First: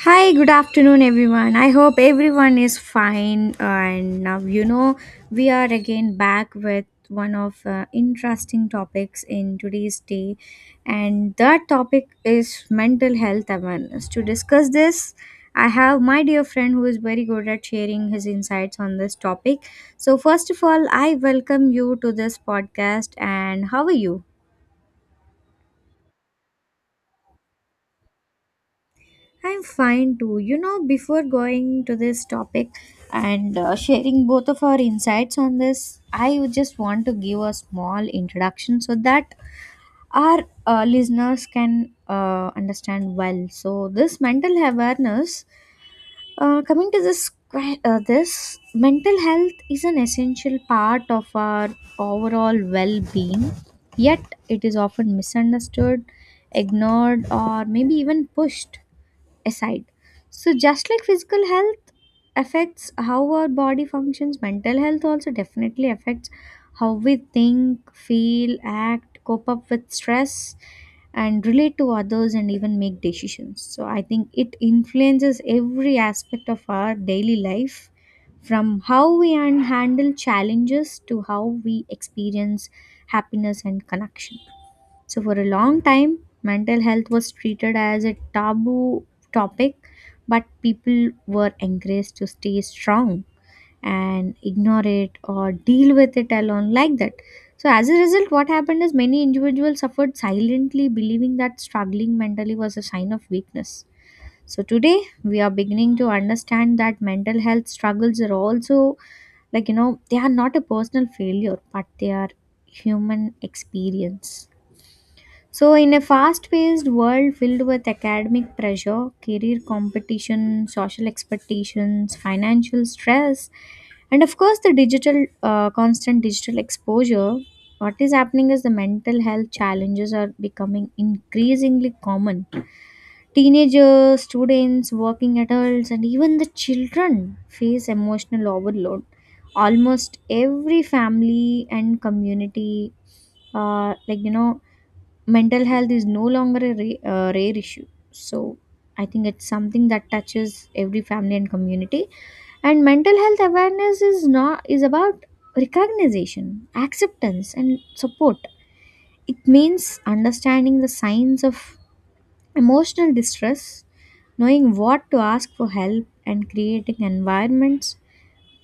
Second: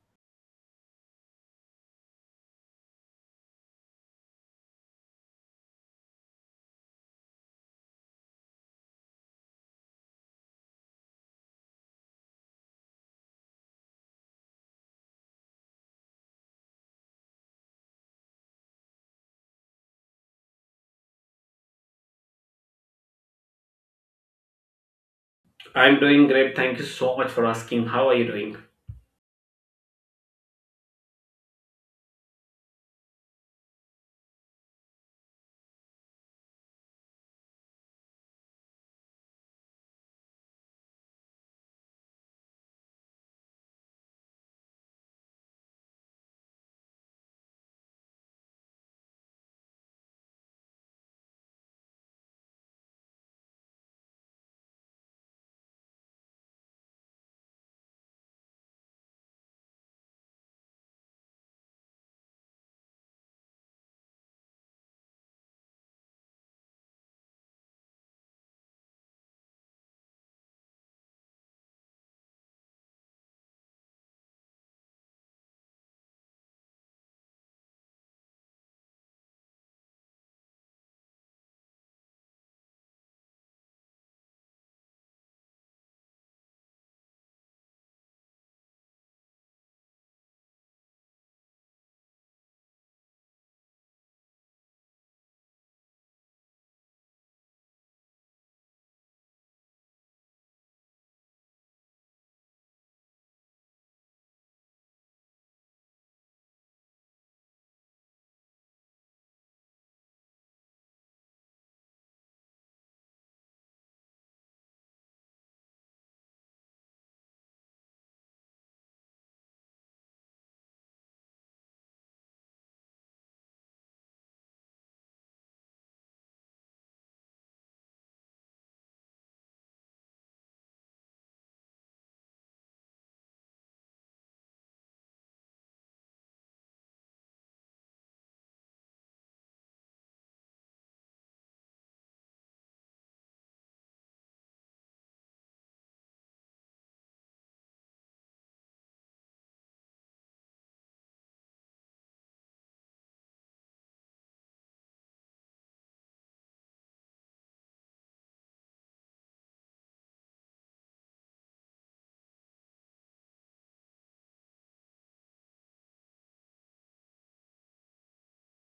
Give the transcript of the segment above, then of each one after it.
Hi, good afternoon, everyone. I hope everyone is fine. And now, we are again back with one of interesting topics in today's day, and that topic is mental health awareness. To discuss this, I have my dear friend who is very good at sharing his insights on this topic. So, first of all, I welcome you to this podcast. And how are you? I'm doing great. Thank you so much for asking. How are you doing? I'm fine too. Before going to this topic and sharing both of our insights on this, I would just want to give a small introduction so that our listeners can understand well. So, this mental awareness, coming to this, this mental health is an essential part of our overall well-being. Yet, it is often misunderstood, ignored, or maybe even pushed aside. So, just like physical health affects how our body functions, mental health also definitely affects how we think, feel, act, cope up with stress, and relate to others and even make decisions. So, I think it influences every aspect of our daily life from how we handle challenges to how we experience happiness and connection. So, for a long time, mental health was treated as a taboo topic, but people were encouraged to stay strong and ignore it or deal with it alone like that. So, as a result, what happened is many individuals suffered silently, believing that struggling mentally was a sign of weakness. So, today we are beginning to understand that mental health struggles are also like, they are not a personal failure, but they are human experience. So, in a fast paced world filled with academic pressure, career competition, social expectations, financial stress, and of course, the digital, constant digital exposure, what is happening is the mental health challenges are becoming increasingly common. Teenagers, students, working adults, and even the children face emotional overload. Almost every family and community. Like, mental health is no longer a rare issue. So, I think it's something that touches every family and community. And mental health awareness is not is about recognition, acceptance, and support. It means understanding the signs of emotional distress, knowing what to ask for help, and creating environments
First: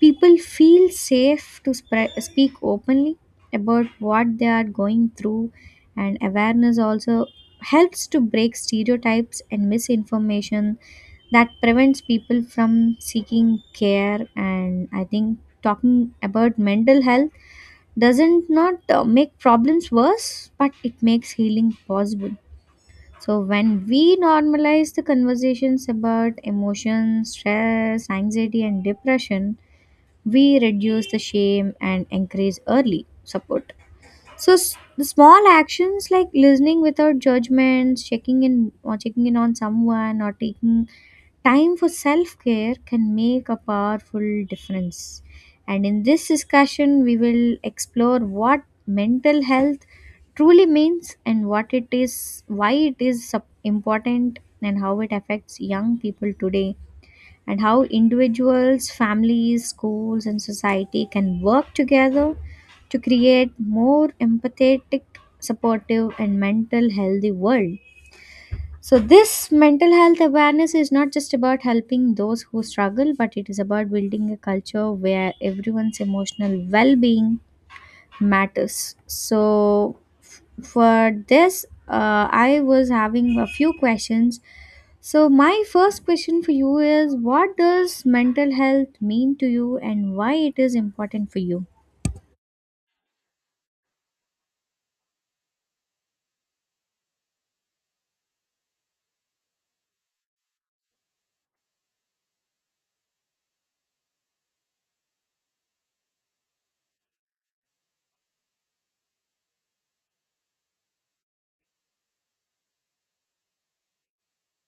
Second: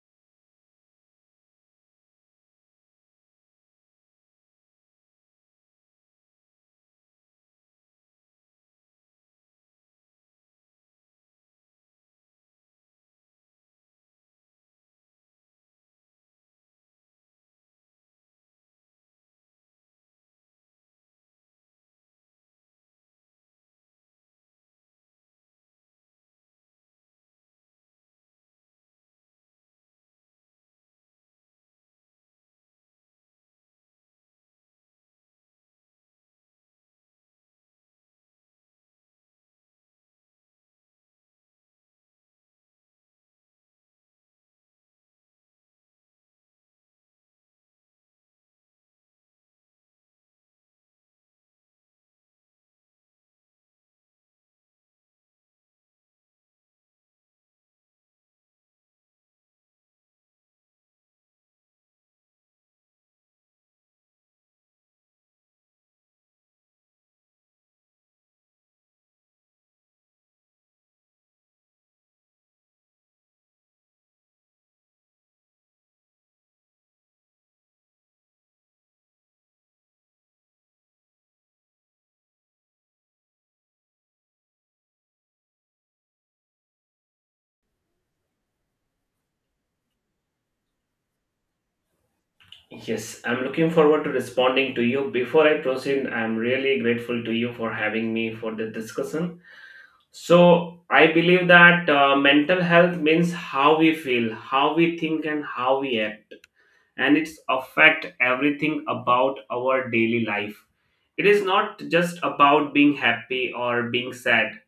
people feel safe to speak openly about what they are going through. And awareness also helps to break stereotypes and misinformation that prevents people from seeking care. And I think talking about mental health doesn't not make problems worse, but it makes healing possible. So when we normalize the conversations about emotions, stress, anxiety, and depression, we reduce the shame and encourage early support. So the small actions like listening without judgments, checking in or checking in on someone, or taking time for self-care can make a powerful difference. And in this discussion we will explore what mental health truly means and what it is, why it is important, and how it affects young people today, and how individuals, families, schools, and society can work together to create more empathetic, supportive, and mental healthy world. So, this mental health awareness is not just about helping those who struggle, but it is about building a culture where everyone's emotional well being matters. So, for this, I was having a few questions. So, my first question for you is, what does mental health mean to you and why it is important for you? Yes, I'm looking forward to responding to you. Before I proceed, I'm really grateful to you for having me for the discussion. So I believe that mental health means how we feel, how we think, and how we act, and it's affect everything about our daily life. It is not just about being happy or being sad,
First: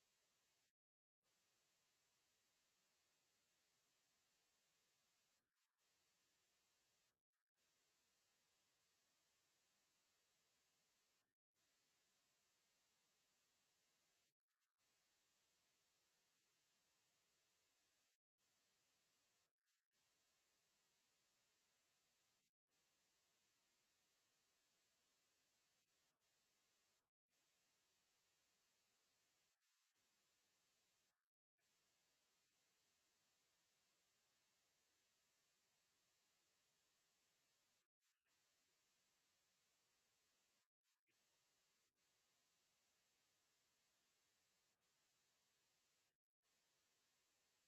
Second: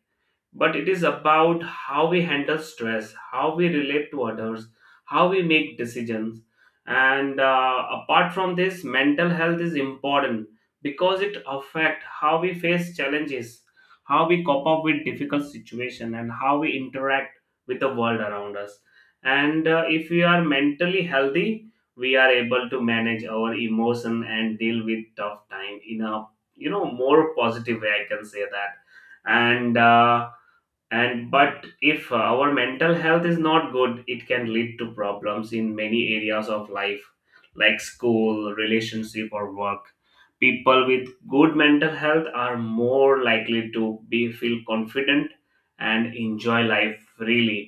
but it is about how we handle stress, how we relate to others, how we make decisions. And apart from this, mental health is important because it affects how we face challenges, how we cope up with difficult situation, and how we interact with the world around us. And if we are mentally healthy, we are able to manage our emotion and deal with tough time in a, you know, more positive way. I can say that. And uh, and but if our mental health is not good, it can lead to problems in many areas of life like school, relationship, or work. People with good mental health are more likely to be feel confident and enjoy life freely.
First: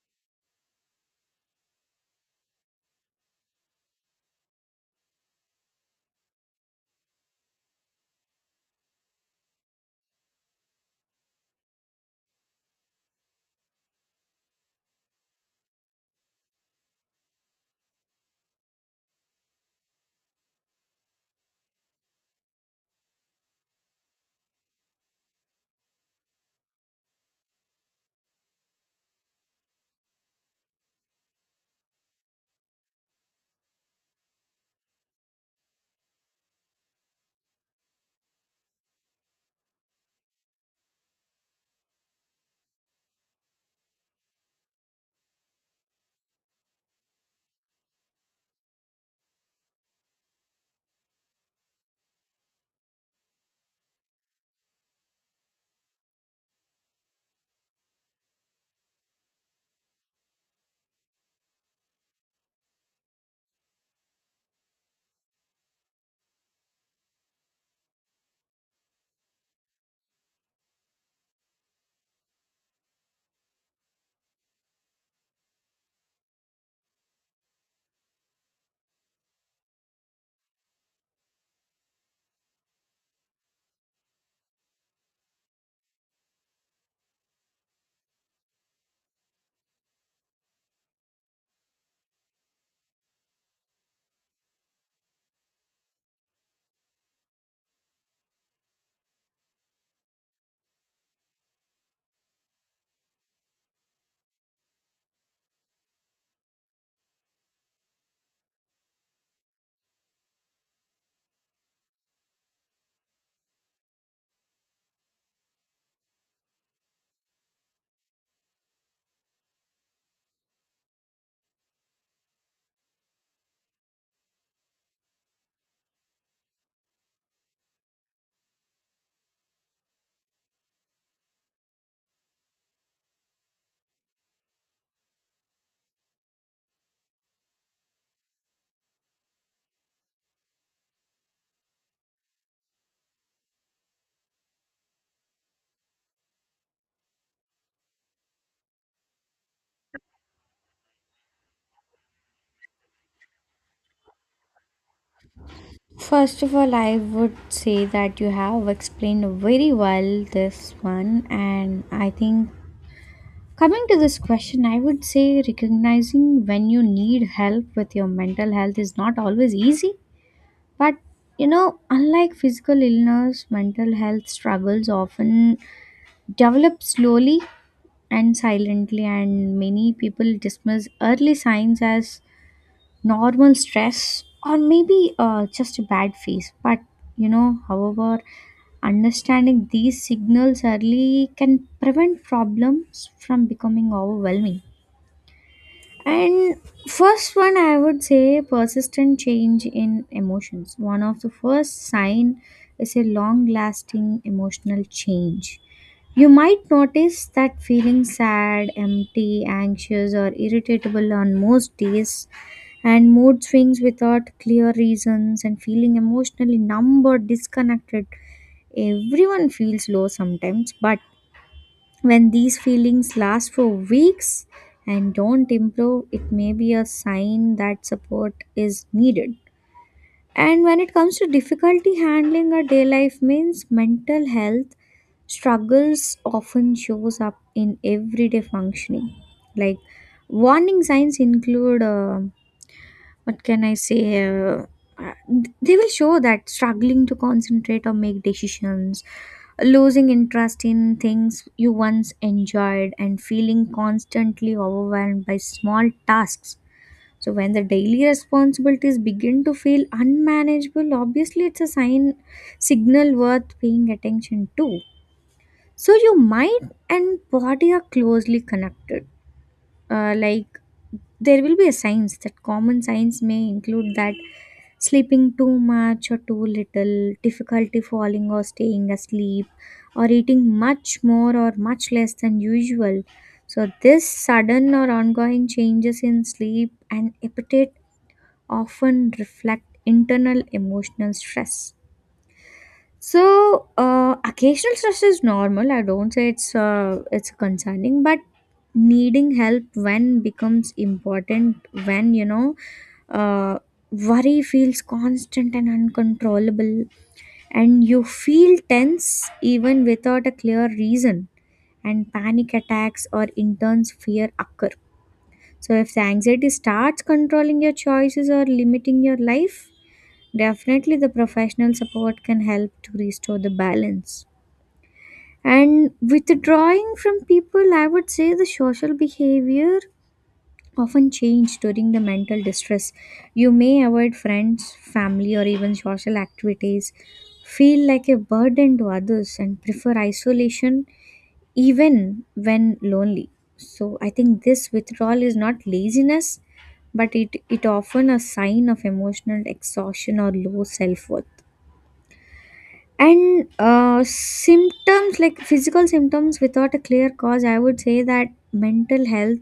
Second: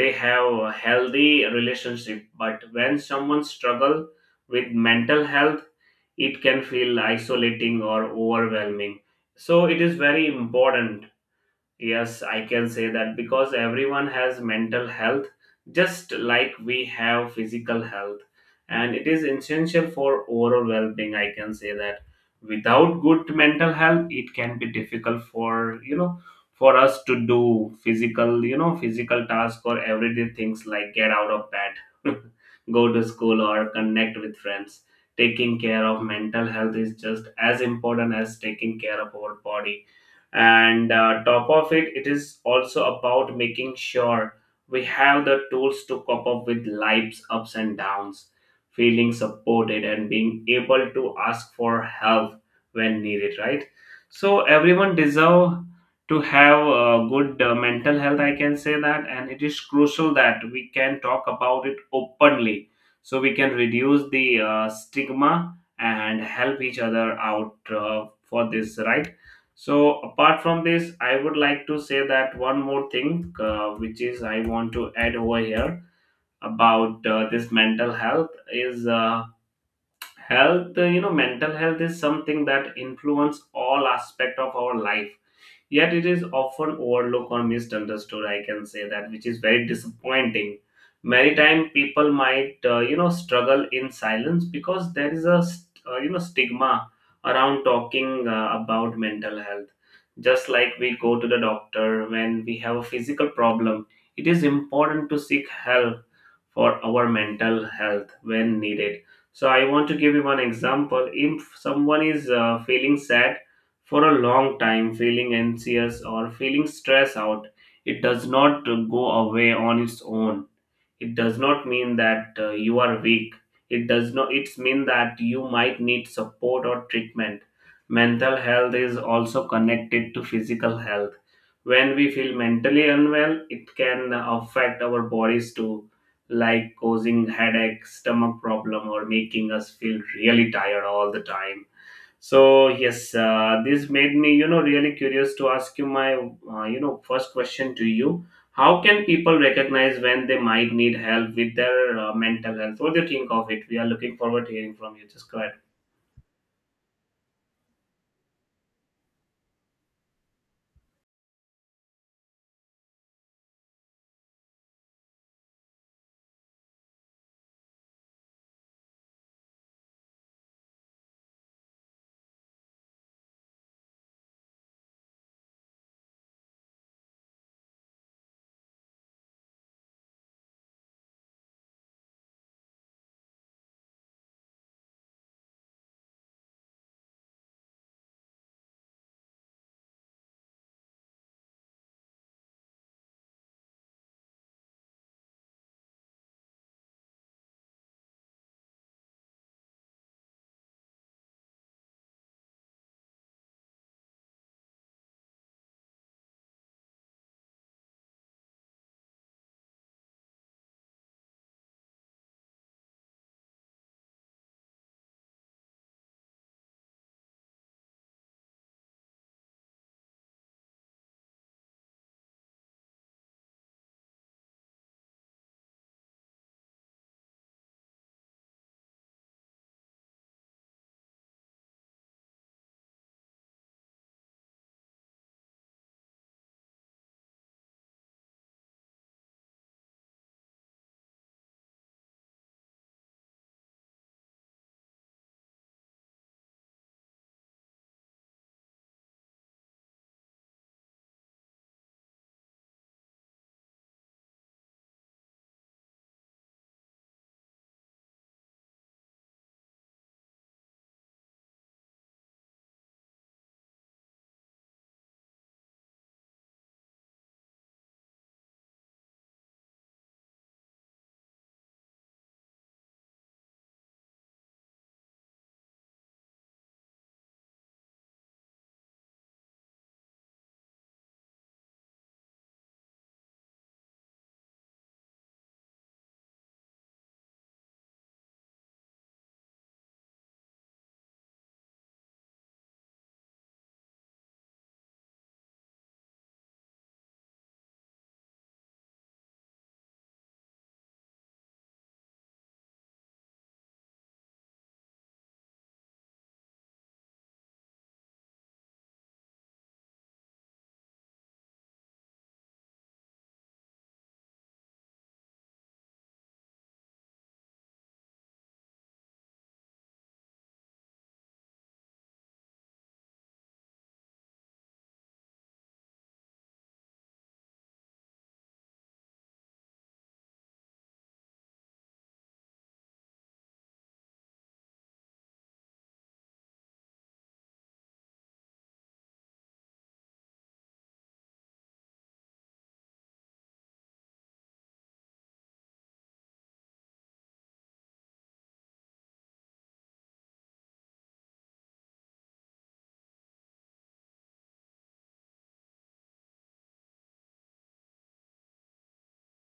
They have a healthy relationship, but when someone struggle with mental health, it can feel isolating or overwhelming. So it is very important. Yes, I can say that because everyone has mental health, just like we have physical health, and it is essential for overall well being. I can say that without good mental health, it can be difficult for, you know, for us to do physical, you know, physical tasks or everyday things like get out of bed, go to school, or connect with friends. Taking care of mental health is just as important as taking care of our body, and top of it, it is also about making sure we have the tools to cope up with life's ups and downs, feeling supported and being able to ask for help when needed, right? So everyone deserve to have a good mental health, I can say that, and it is crucial that we can talk about it openly so we can reduce the stigma and help each other out for this, right? So apart from this, I would like to say that one more thing, which is I want to add over here about this mental health is health you know, mental health is something that influence all aspect of our life, yet it is often overlooked or misunderstood, I can say that, which is very disappointing. Many time people might, you know, struggle in silence because there is a you know, stigma around talking about mental health. Just like we go to the doctor when we have a physical problem, it is important to seek help for our mental health when needed. So I want to give you one example. If someone is feeling sad for a long time, feeling anxious, or feeling stressed out, it does not go away on its own. It does not mean that you are weak. It does not it's mean that you might need support or treatment. Mental health is also connected to physical health. When we feel mentally unwell, it can affect our bodies too, like causing headache, stomach problem, or making us feel really tired all the time. So yes, this made me, you know, really curious to ask you my, you know, first question to you. How can people recognize when they might need help with their mental health? What do you think of it? We are looking forward to hearing from you. Just go ahead. First of all, I would say that you have explained very well this one, and I think coming to this question, I would say recognizing when you need help with your mental health is not always easy, but unlike physical illness, mental health struggles often develop slowly and silently, and many people dismiss early signs as normal stress or maybe just a bad phase. But however, understanding these signals early can prevent problems from becoming overwhelming. And first one, I would say persistent change in emotions. One of the first sign is a long-lasting emotional change. You might notice that feeling sad, empty, anxious, or irritable on most days, and mood swings without clear reasons, and feeling emotionally numb or disconnected. Everyone feels low sometimes, but when these feelings last for weeks and don't improve, it may be a sign that support is needed. And when it comes to difficulty handling our day life means mental health struggles often shows up in everyday functioning. Like warning signs include what can I say? Uh, they will show that struggling to concentrate or make decisions, losing interest in things you once enjoyed, and feeling constantly overwhelmed by small tasks. So, when the daily responsibilities begin to feel unmanageable, obviously it's a sign, signal worth paying attention to. So, your mind and body are closely connected. Like, there will be a signs that common signs may include that sleeping too much or too little, difficulty falling or staying asleep, or eating much more or much less than usual. So, this sudden or ongoing changes in sleep and appetite often reflect internal emotional stress. So, occasional stress is normal. I don't say it's concerning, but needing help when becomes important when uh, worry feels constant and uncontrollable, and you feel tense even without a clear reason, and panic attacks or intense fear occur. So if the anxiety starts controlling your choices or limiting your life, definitely, the professional support can help to restore the balance. And withdrawing from people, I would say the social behavior often change during the mental distress. You may avoid friends, family, or even social activities, feel like a burden to others, and prefer isolation even when lonely. So, I think this withdrawal is not laziness, but it often a sign of emotional exhaustion or low self worth. And symptoms like physical symptoms without a clear cause, I would say that mental health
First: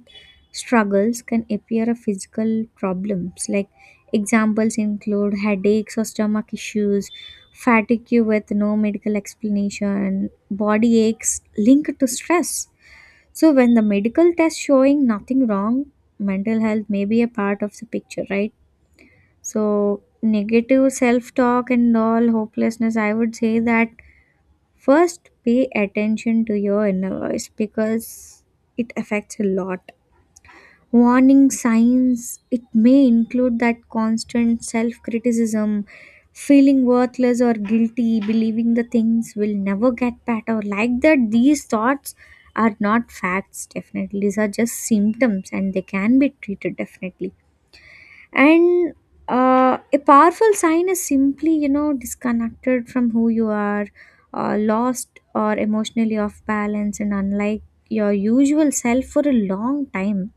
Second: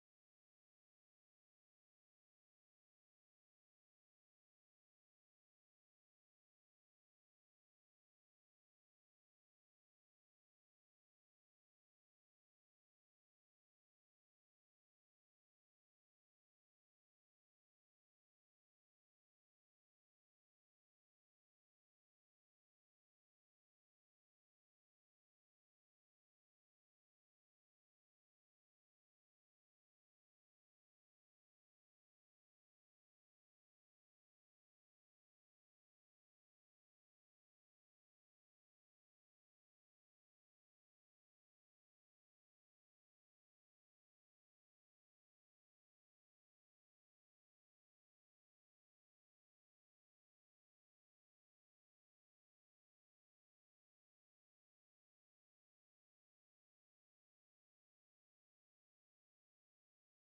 struggles can appear as physical problems. Like examples include headaches or stomach issues, fatigue with no medical explanation, body aches linked to stress. So when the medical test showing nothing wrong, mental health may be a part of the picture, right? So negative self-talk and all hopelessness, I would say that first, pay attention to your inner voice because it affects a lot. Warning signs, it may include that constant self criticism, feeling worthless or guilty, believing the things will never get better. Like that, these thoughts are not facts, definitely. These are just symptoms and they can be treated, definitely. And a powerful sign is simply disconnected from who you are, lost or emotionally off balance and unlike your usual self for a long time.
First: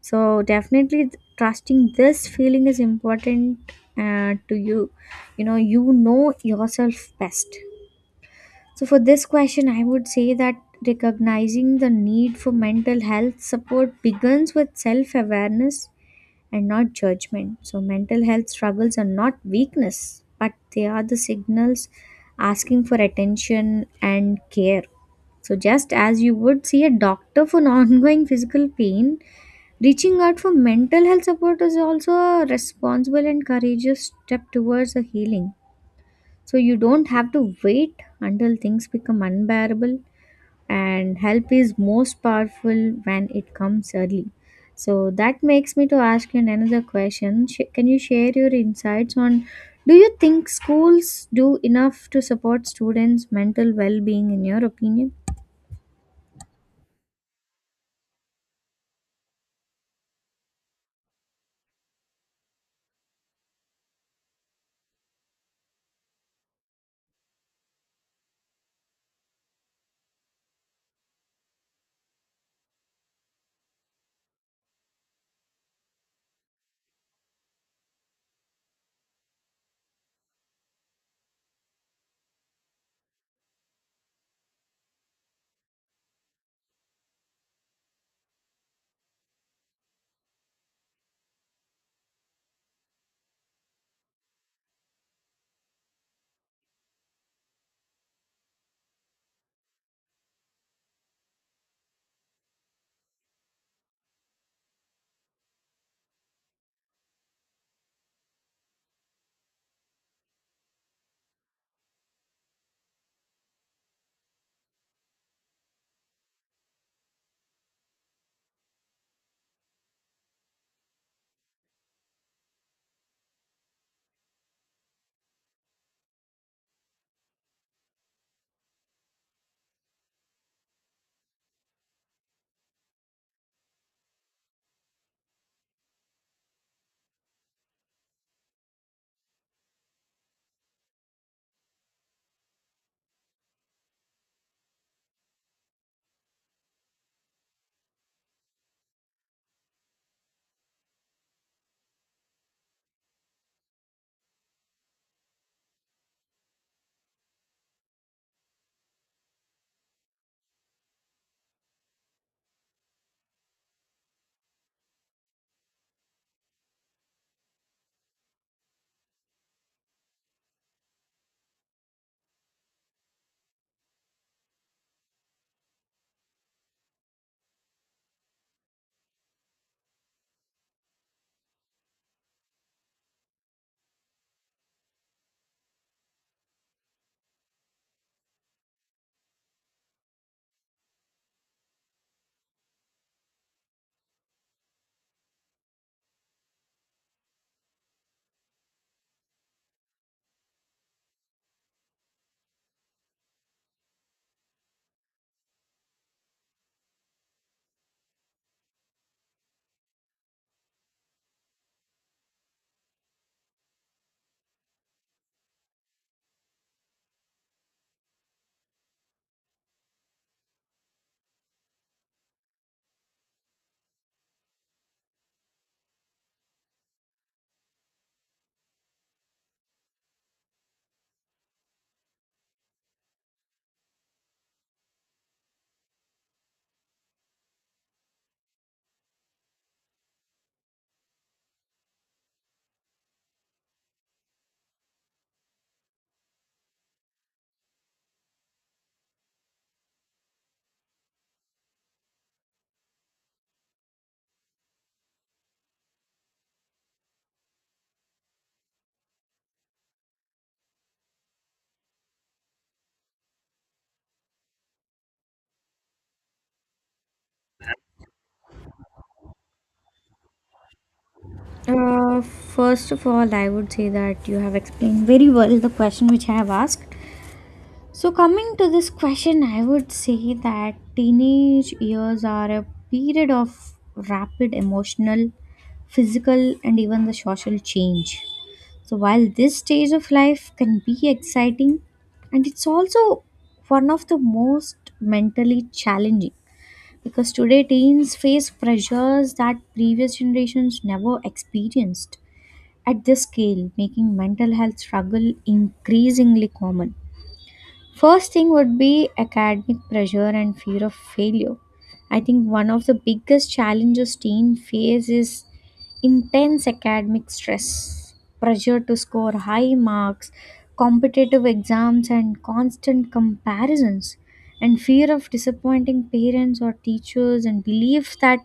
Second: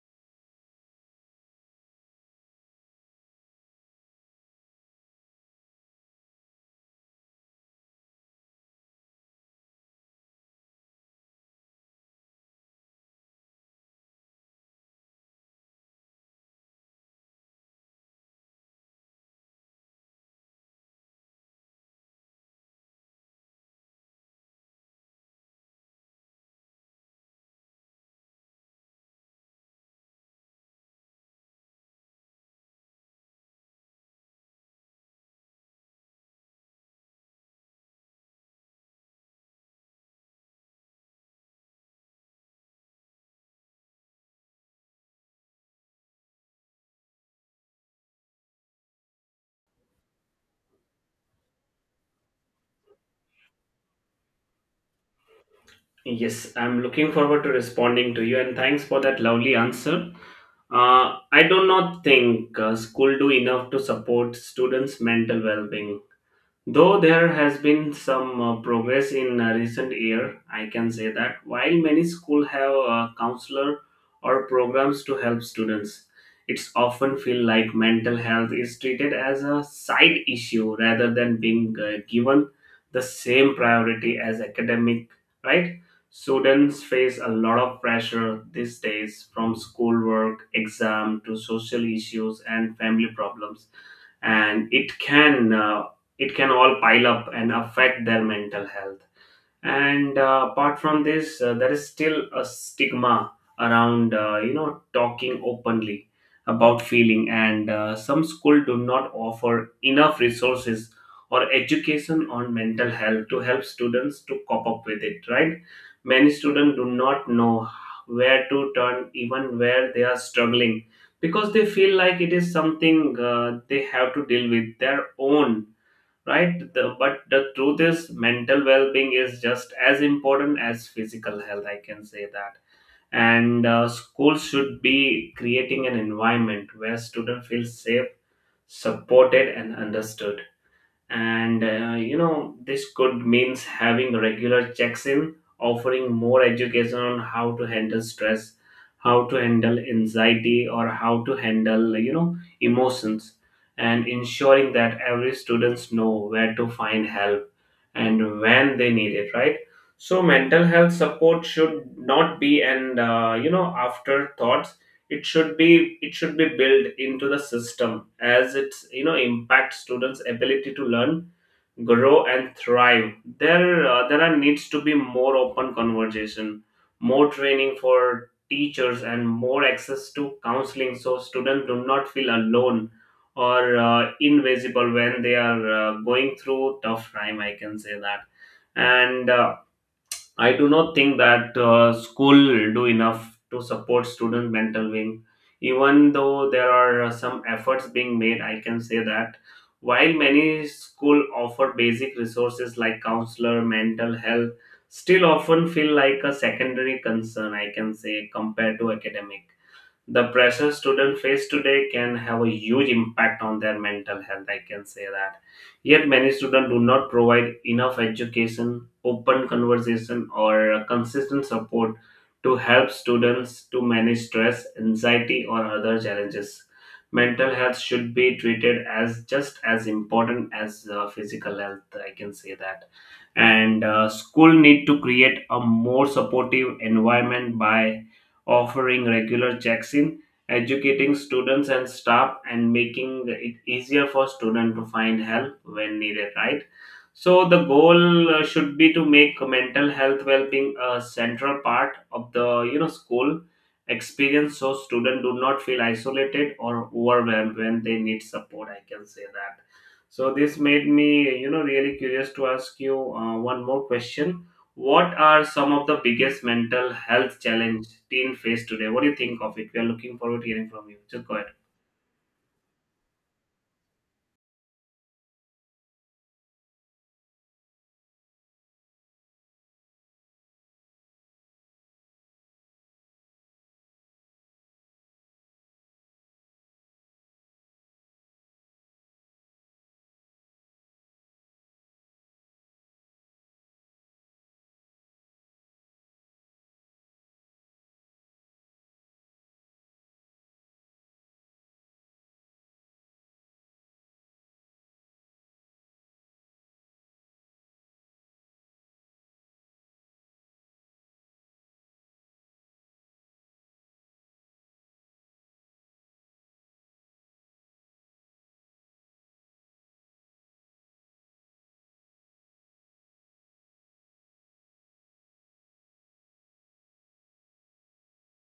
So definitely, trusting this feeling is important, to you. You know yourself best. So for this question, I would say that recognizing the need for mental health support begins with self awareness and not judgment. So, mental health struggles are not weakness, but they are the signals asking for attention and care. So, just as you would see a doctor for an ongoing physical pain, reaching out for mental health support is also a responsible and courageous step towards a healing. So, you don't have to wait until things become unbearable, and help is most powerful when it comes early. So that makes me to ask you another question. Can you share your insights on, do you think schools do enough to support students mental well-being in your opinion? Yes, I'm looking forward to responding to you, and thanks for that lovely answer. I do not think school do enough to support students' mental well-being. Though there has been some progress in recent year, I can say that. While many schools have a counselor or programs to help students, it's often feel like mental health is treated as a side issue rather than being given the same priority as academic, right? Students face a lot of pressure these days from schoolwork, exam to social issues and family problems, and it can it can all pile up and affect their mental health. And apart from this, there is still a stigma around, you know, talking openly about feeling, and some school do not offer enough resources or education on mental health to help students to cope up with it, right? Many students do not know where to turn even where they are struggling because they feel like it is something they have to deal with their own, right? But the truth is mental well-being is just as important as physical health, I can say that. And schools should be creating an environment where students feel safe, supported, and understood. And you know, this could means having regular checks in, offering more education on how to handle stress, how to handle anxiety, or how to handle, you know, emotions, and ensuring that every students know where to find help and when they need it, right? So mental health support should not be an, you know, afterthought. It should be built into the system as it's, you know, impact students ability to learn, grow, and thrive. There are needs to be more open conversation, more training for teachers, and more access to counseling, so students do not feel alone or invisible when they are going through tough time, I can say that. And I do not think that school do enough to support student mental wing. Even though there are some efforts being made, I can say that. While many school offer basic resources like counselor, mental health, still often feel like a secondary concern. I can say compared to academic, the pressure students face today can have a huge impact on their mental health, I can say that. Yet many students do not provide enough education, open conversation, or consistent support to help students to manage stress, anxiety, or other challenges. Mental health should be treated as just as important as physical health, I can say that. And school need to create a more supportive environment by offering regular checks in, educating students and staff, and making it easier for students to find help when needed, right? So the goal should be to make mental health well being a central part of the, you know, school experience, so students do not feel isolated or overwhelmed when they need support. I can say that. So this made me, you know, really curious to ask you one more question. What are some of the biggest mental health challenge teen face today? What do you think of it? We are looking forward to hearing from you. Just go ahead. First of all, I would say that you have explained very well the question which I have asked. So, coming to this question, I would say that teenage years are a period of rapid emotional, physical, and even the social change. So, while this stage of life can be exciting, and it's also one of the most mentally challenging because today teens face pressures that previous generations never experienced at this scale, making mental health struggle increasingly common. First thing would be academic pressure and fear of failure. I think one of the biggest challenges teens face is intense academic stress, pressure to score high marks, competitive exams, and constant comparisons, and fear of disappointing parents or teachers, and belief that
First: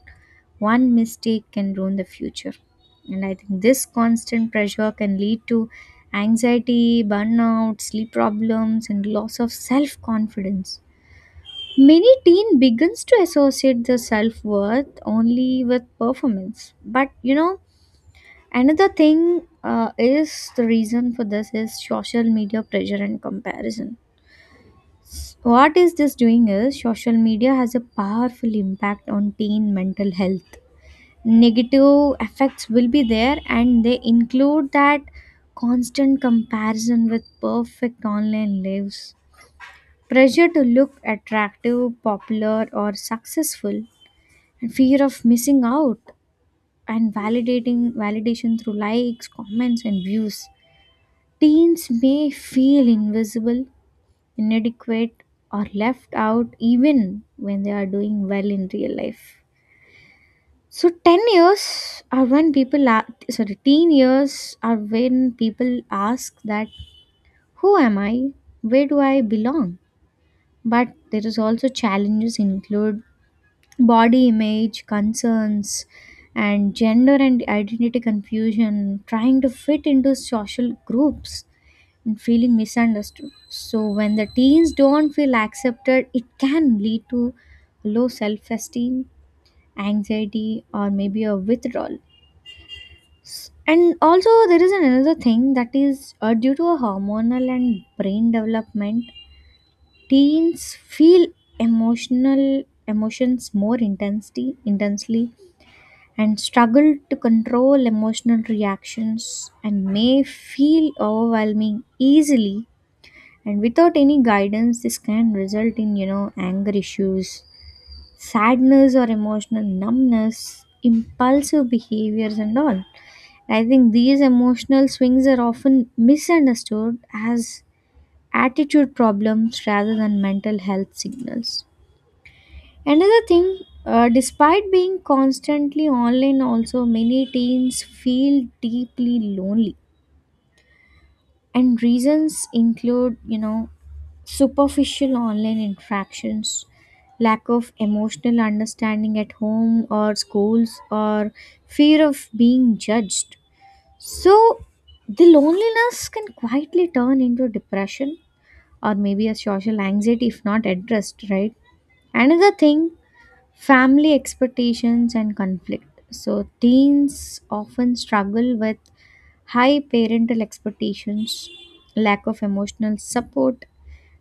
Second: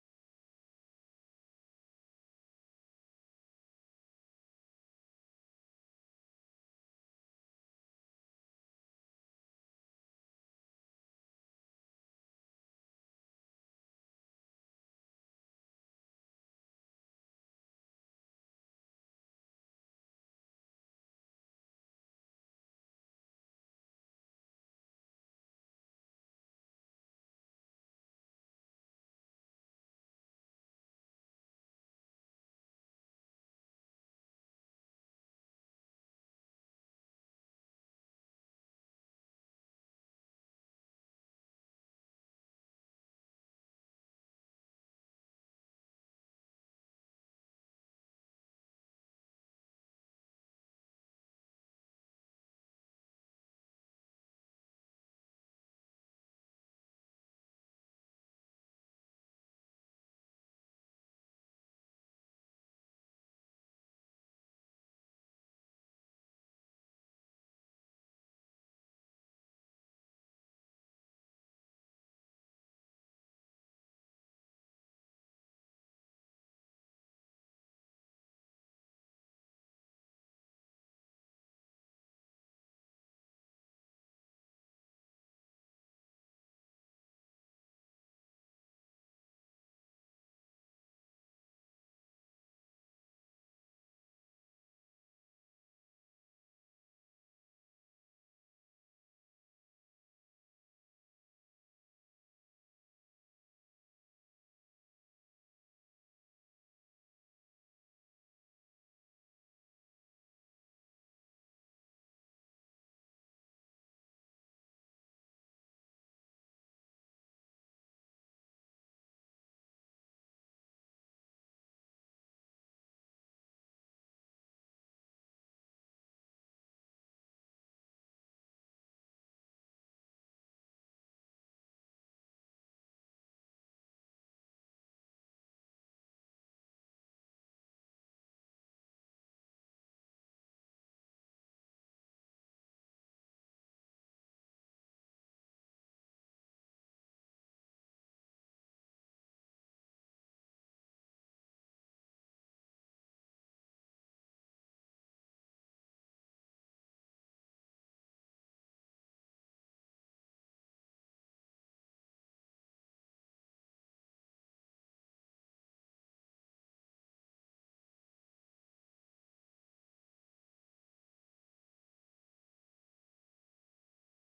one mistake can ruin the future. And I think this constant pressure can lead to anxiety, burnout, sleep problems, and loss of self confidence. Many teen begins to associate their self worth only with performance. But another thing is the reason for this is social media pressure and comparison. What is this doing is social media has a powerful impact on teen mental health. Negative effects will be there, and they include that constant comparison with perfect online lives, pressure to look attractive, popular, or successful, and fear of missing out, and validating validation through likes, comments, and views. Teens may feel invisible, inadequate, or left out even when they are doing well in real life. So 10 years are when people are, sorry, teen years are when people ask that, who am I? Where do I belong? But there is also challenges include body image concerns and gender and identity confusion, trying to fit into social groups and feeling misunderstood. So when the teens don't feel accepted, it can lead to low self-esteem, anxiety, or maybe a withdrawal. And also, there is another thing that is, due to a hormonal and brain development, teens feel emotional emotions more intensity intensely, and struggle to control emotional reactions and may feel overwhelming easily. And without any guidance, this can result in, you know, anger issues, sadness, or emotional numbness, impulsive behaviors, and all. I think these emotional swings are often misunderstood as attitude problems rather than mental health signals. Another thing, despite being constantly online, also many teens feel deeply lonely, and reasons include, superficial online interactions, lack of emotional understanding at home or schools, or fear of being judged. So, the loneliness can quietly turn into depression or maybe a social anxiety if not addressed, right? Another thing, family expectations and conflict. So, teens often struggle with high parental expectations, lack of emotional support,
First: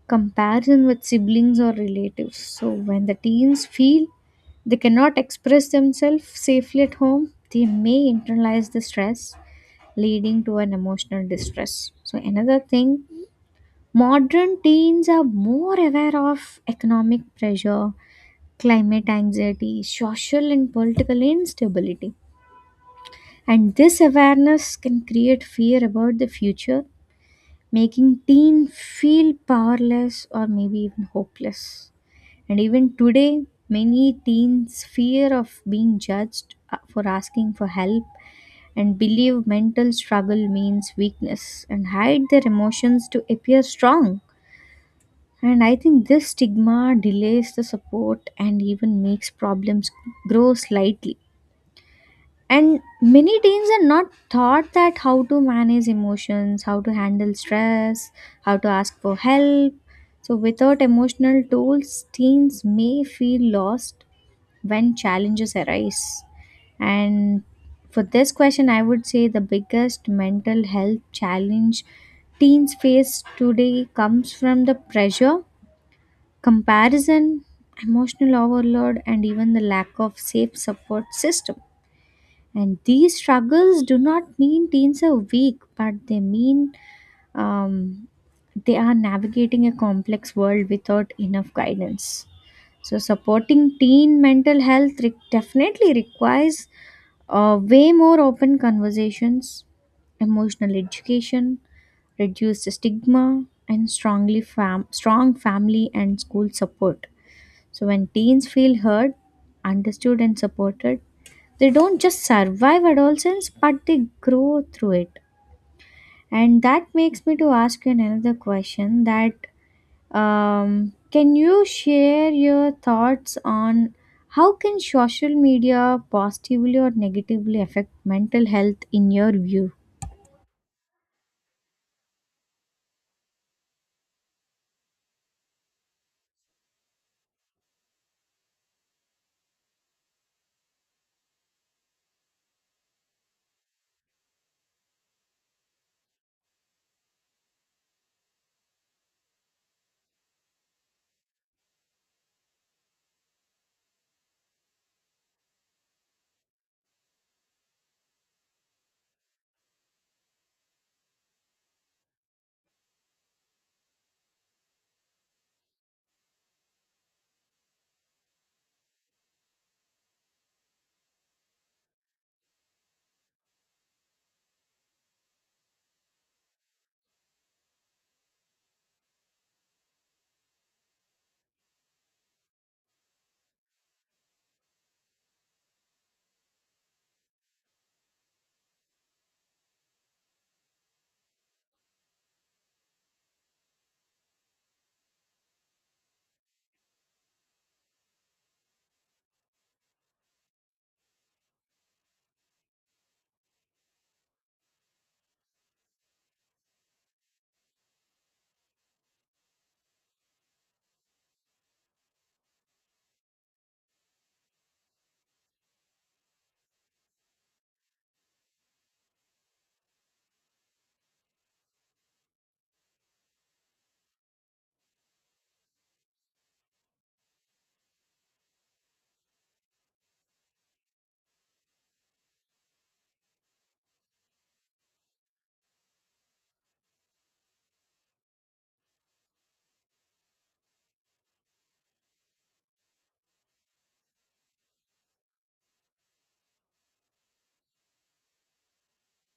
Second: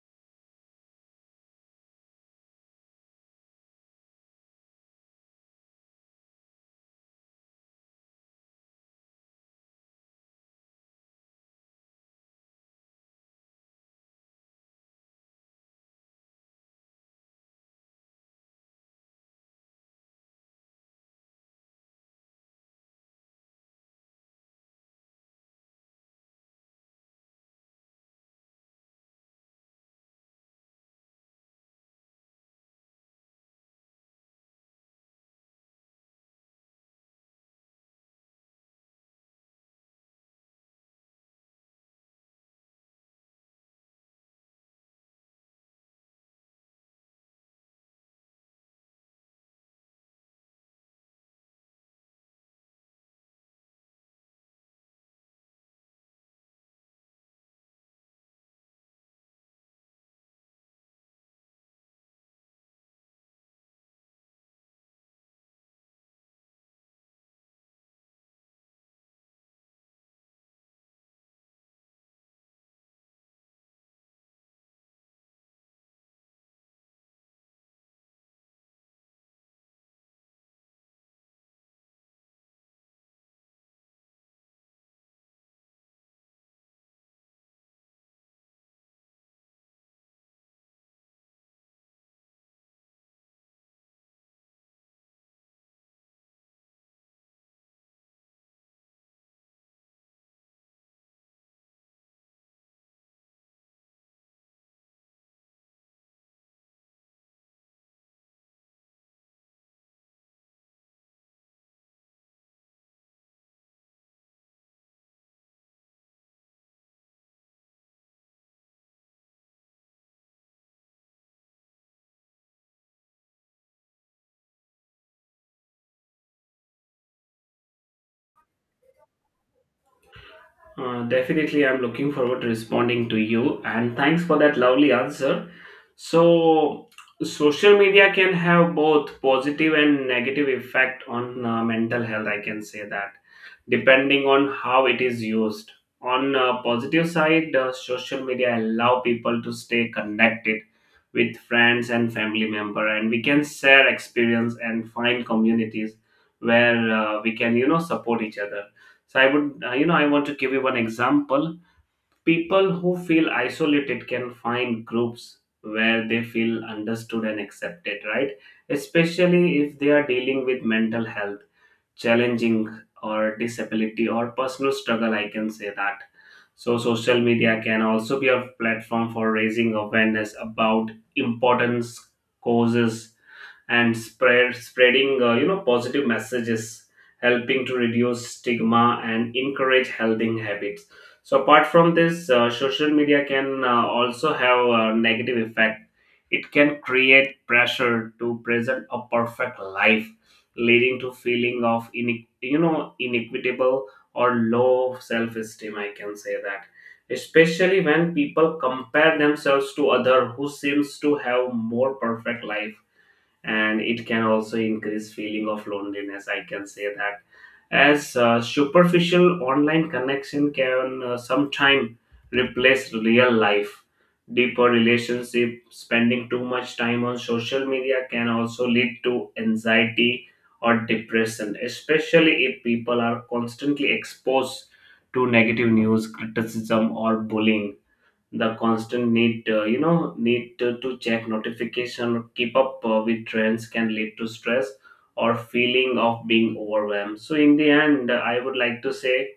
comparison with siblings or relatives. So, when the teens feel they cannot express themselves safely at home, they may internalize the stress, leading to an emotional distress. So, another thing, modern teens are more aware of economic pressure, climate anxiety, social and political instability. And this awareness can create fear about the future, making teen feel powerless or maybe even hopeless. And even today, many teens fear of being judged for asking for help, and believe mental struggle means weakness, and hide their emotions to appear strong. And I think this stigma delays the support and even makes problems grow slightly. And many teens are not taught that how to manage emotions, how to handle stress, how to ask for help. So, without emotional tools, teens may feel lost when challenges arise. And for this question, I would say the biggest mental health challenge teens face today comes from the pressure, comparison, emotional overload, and even the lack of safe support system. And these struggles do not mean teens are weak, but they mean, um, they are navigating a complex world without enough guidance. So supporting teen mental health definitely requires, way more open conversations, emotional education, reduced stigma, and strong family and school support. So when teens feel heard, understood, and supported, they don't just survive adolescence, but they grow through it. And that makes me to ask you another question that, can you share your thoughts on how can social media positively or negatively affect mental health in your view? Definitely, I'm looking forward to responding to you, and thanks for that lovely answer. So social media can have both positive and negative effect on mental health. I can say that depending on how it is used. On a positive side, social media allow people to stay connected with friends and family member, and we can share experience and find communities where, we can, you know, support each other. So I would, you know, I want to give you one example. People who feel isolated can find groups where they feel understood and accepted, right? Especially if they are dealing with mental health challenging or disability or personal struggle, I can say that. So social media can also be a platform for raising awareness about important causes and spreading, you know, positive messages, helping to reduce stigma and encourage healthy habits. So apart from this, social media can also have a negative effect. It can create pressure to present a perfect life, leading to feeling of you know, inequitable or low self-esteem, I can say that, especially when people compare themselves to other who seems to have more perfect life. And it can also increase feeling of loneliness, I can say that, as superficial online connection can sometime replace real life deeper relationship. Spending too much time on social media can also lead to anxiety or depression, especially if people are constantly exposed to negative news, criticism, or bullying. The constant need, you know, need to check notification or keep up with trends can lead to stress or feeling of being overwhelmed. So in the end I would like to say,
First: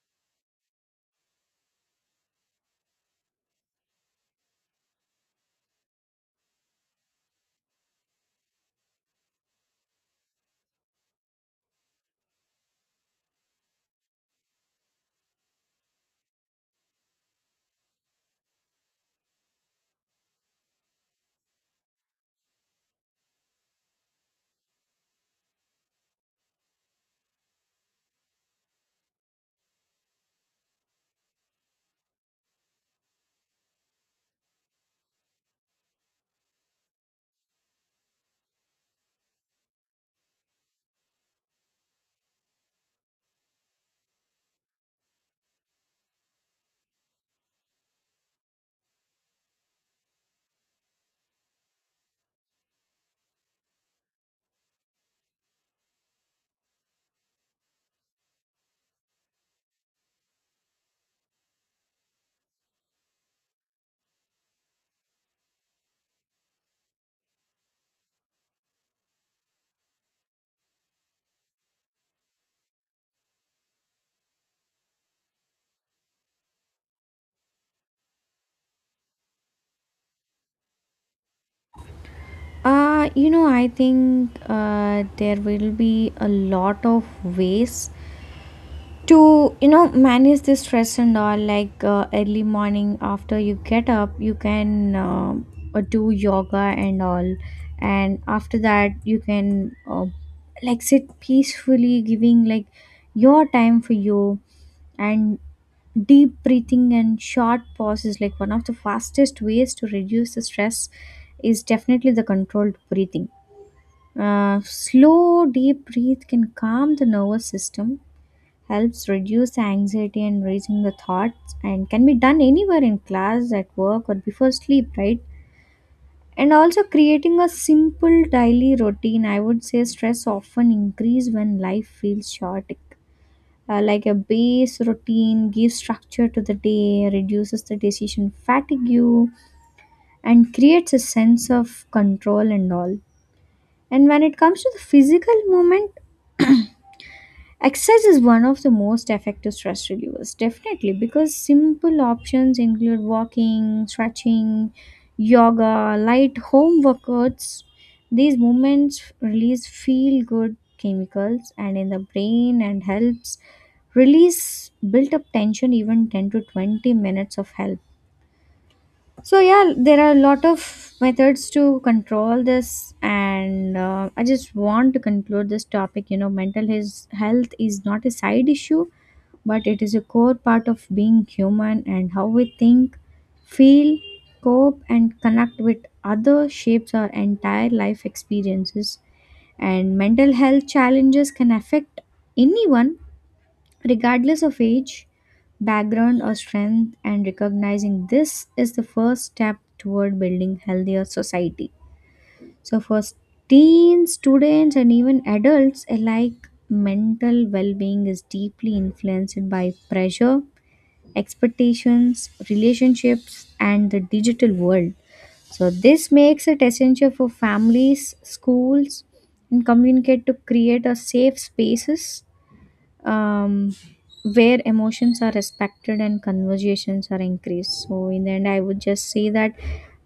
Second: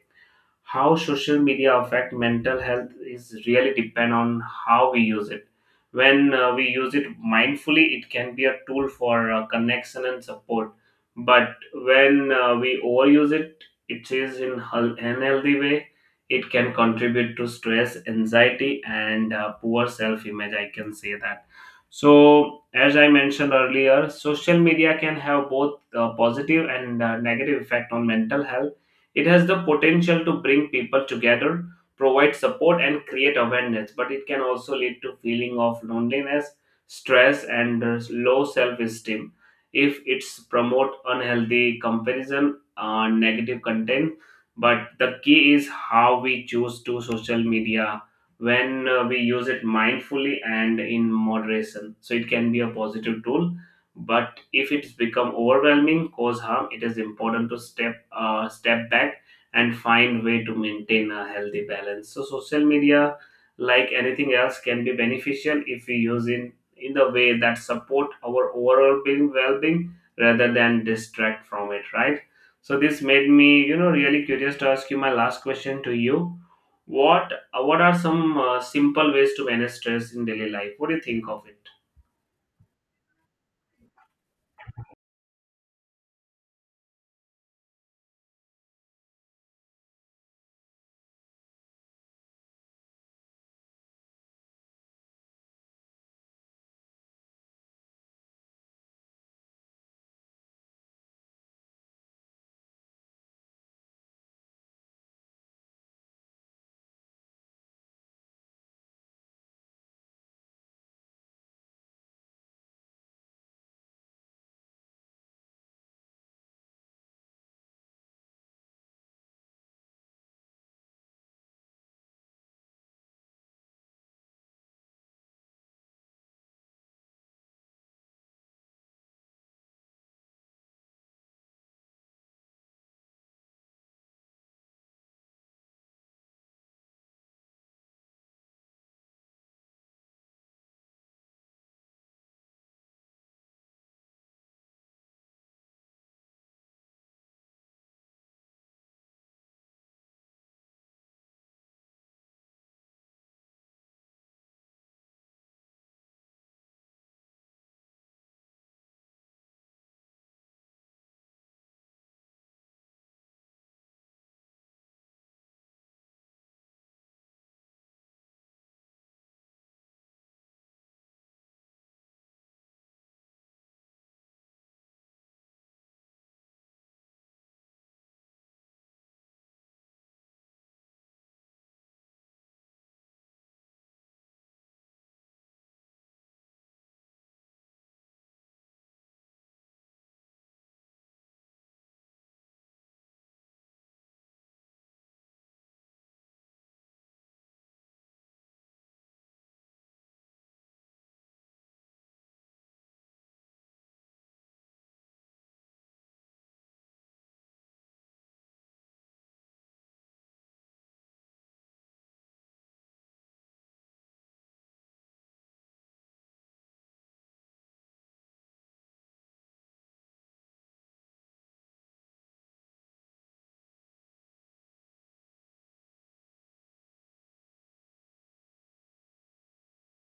how social media affect mental health is really depend on how we use it. When we use it mindfully, it can be a tool for connection and support. But when we overuse it, it is in unhealthy way, it can contribute to stress, anxiety, and poor self image, I can say that. So as I mentioned earlier, social media can have both positive and negative effect on mental health. It has the potential to bring people together, provide support, and create awareness, but it can also lead to feeling of loneliness, stress, and low self-esteem if it's promote unhealthy comparison, negative content. But the key is how we choose to social media. When we use it mindfully and in moderation, so it can be a positive tool. But if it's become overwhelming cause harm, it is important to step back and find way to maintain a healthy balance. So social media, like anything else, can be beneficial if we use in the way that support our overall being well-being rather than distract from it, right? So this made me, you know, really curious to ask you my last question to you. What are some simple ways to manage stress in daily life? What do you think of it? You know, I think there will be a lot of ways to, you know, manage the stress and all, like early morning after you get up, you can do yoga and all. And after that you can, like, sit peacefully, giving like your time for you, and deep breathing and short pauses, like one of the fastest ways to reduce the stress is definitely the controlled breathing. Slow deep breath can calm the nervous system, helps reduce anxiety and raising the thoughts, and can be done anywhere, in class, at work, or before sleep, right? And also creating a simple daily routine, I would say stress often increase when life feels chaotic. Like a base routine gives structure to the day, reduces the decision fatigue, and creates a sense of control and all. And when it comes to the physical movement, exercise is one of the most effective stress relievers, definitely, because simple options include walking, stretching, yoga, light home workouts. These movements release feel good chemicals and in the brain, and helps release built up tension. Even 10 to 20 minutes of help. So yeah, there are a lot of methods to control this, and I just want to conclude this topic. You know, mental his health is not a side issue, but it is a core part of being human, and how we think, feel, cope, and connect with other shapes our entire life experiences. And mental health challenges can affect anyone regardless of age, background, or strength, and recognizing this is the first step toward building healthier society. So, for teens, students, and even adults alike, mental well being is deeply influenced by pressure, expectations, relationships, and the digital world. So, this makes it essential for families, schools, and communicate to create a safe spaces, um, where emotions are respected and conversations are increased. So, in the end, I would just say that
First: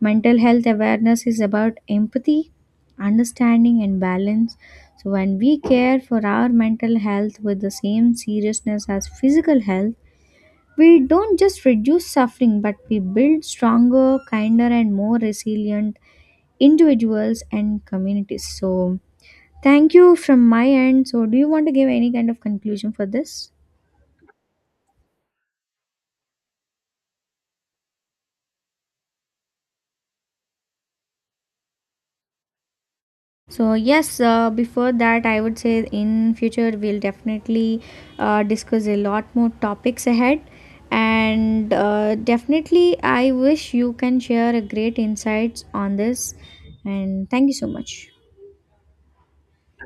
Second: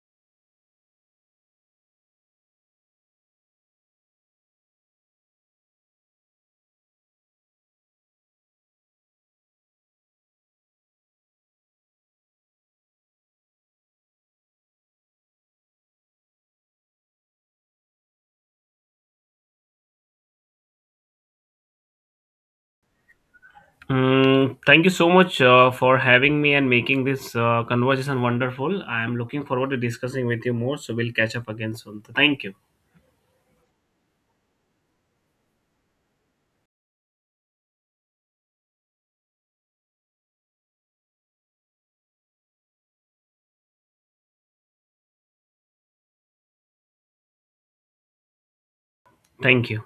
mental health awareness is about empathy, understanding, and balance. So, when we care for our mental health with the same seriousness as physical health, we don't just reduce suffering, but we build stronger, kinder, and more resilient individuals and communities. So, thank you from my end. So, do you want to give any kind of conclusion for this? Mm, thank you so much for having me and making this conversation wonderful. I am looking forward to discussing with you more. So we'll catch up again soon. Thank you. So yes, before that, I would say in future we'll definitely discuss a lot more topics ahead, and definitely I wish you can share a great insights on this. And thank you so much. Thank you.